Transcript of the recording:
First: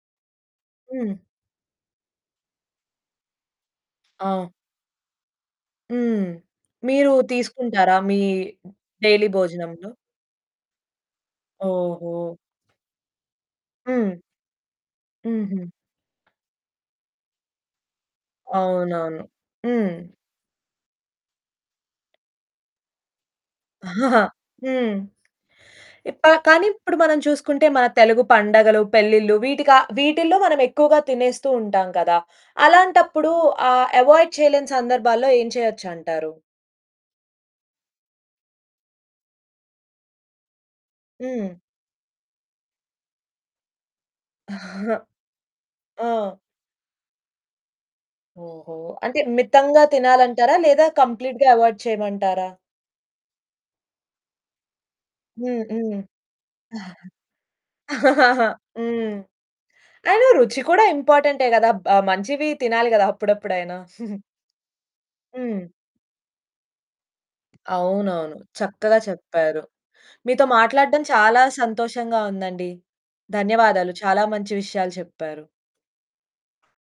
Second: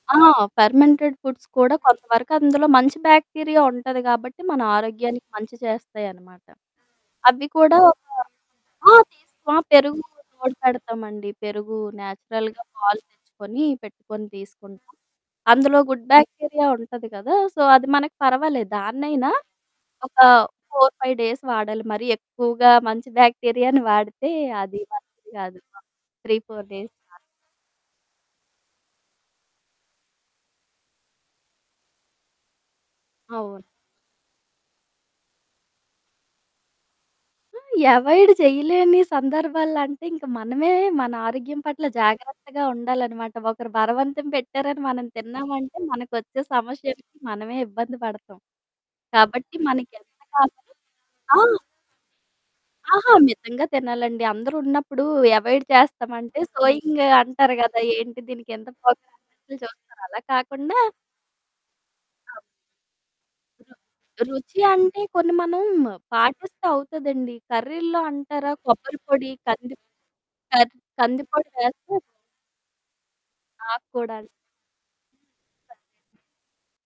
ఆ! ఫెర్మెంటెడ్ హ్మ్. ఫుడ్స్ కూడా కొంతవరకు అందులో మంచి బ్యాక్టీరియా ఉంటది కాబట్టి, ఆ! మన ఆరోగ్యానికి మంచి హ్మ్. చేస్తాయనమాట. మీరు అవ్వి కూడా తీసుకుంటారా? ఒక మీ ఆ! డైలీ తీస్ ఆ! భోజనంలో? పెరుగూకి తోడు పెడతామండి. పెరుగు ఓహో! న్యాచురల్‌గా పాలు తెచ్చుకొని హ్మ్. పెట్టుకొని తీసుకుంటాం. హుహు. అందులో గుడ్ బ్యాక్టీరియా ఉంటది కదా! సో అది మనకి పర్వాలేదు. అవునవును. దాన్నయినా హ్మ్. ఒక 4, 5 డేస్ వాడాలి మరి ఎక్కువగా మంచి బ్యాక్టీరియాను వాడితే అదీ హ్మ్. మంచిది కాదు. ఇప్ప త్రీ కానీ ఫోర్ డేస్ ఇప్పుడు మనం చాలు. చూసుకుంటే మన తెలుగు పండగలు, పెళ్లిలు వీటిక వీటిల్లో మనమెక్కువగా తినేస్తూ ఉంటాం గదా! అలాంటప్పుడు అవును. ఆ అవాయిడ్ చేయలేని సందర్భాల్లో ఏం చేయొచ్చంటారు? ఆ! అవాయిడ్ చేయలేని సందర్భాలలో అంటే ఇంక మనమే మన హ్మ్. ఆరోగ్యం పట్ల జాగ్రత్తగా ఉండాలనమాట. ఒకరు బలవంతం పెట్టారని మనం తిన్నామంటే ఆ! మనకొచ్చే సమస్యలకి మనమే ఇబ్బంది పడతాం ఓహో! అంటే కాబట్టి మితంగా మనకి ఎంత తినాలంటారా? కావాలో లేదా ఆ! కంప్లీట్‌గా అవాయిడ్ చేయమంటారా? ఆహా! మితంగా తినాలండి. అందరూ ఉన్నప్పుడు హ్మ్, అవాయిడ్ హ్మ్. చేస్తామంటే సోయింగు అంటారు కదా! ఏంటి దీనికింత పొగరు హ్మ్. అన్నట్లు చూస్తారు. అలా అయినా రుచి కాకుండా కూడా ఇంపార్టెంటే గదా! బ్ ఆ! మంచివి తినాలి గదా అప్పుడప్పుడయినా. రు రుచి అంటే కొన్ని మనం హ్మ్. పాటిస్తే అవుతదండి. కర్రీల్లొ అవునవును. అంటారా? చక్కగా కొబ్బరి పొడి, చెప్పారు. కందిప్ మీతో కర్ మాట్లాడడం చాలా కందిపొడి వేస్తే సంతోషంగా ఉందండి. నాకు ధన్యవాదాలు. కూడా. చాలా మంచి విషయాలు చెప్పారు. [unintelligible]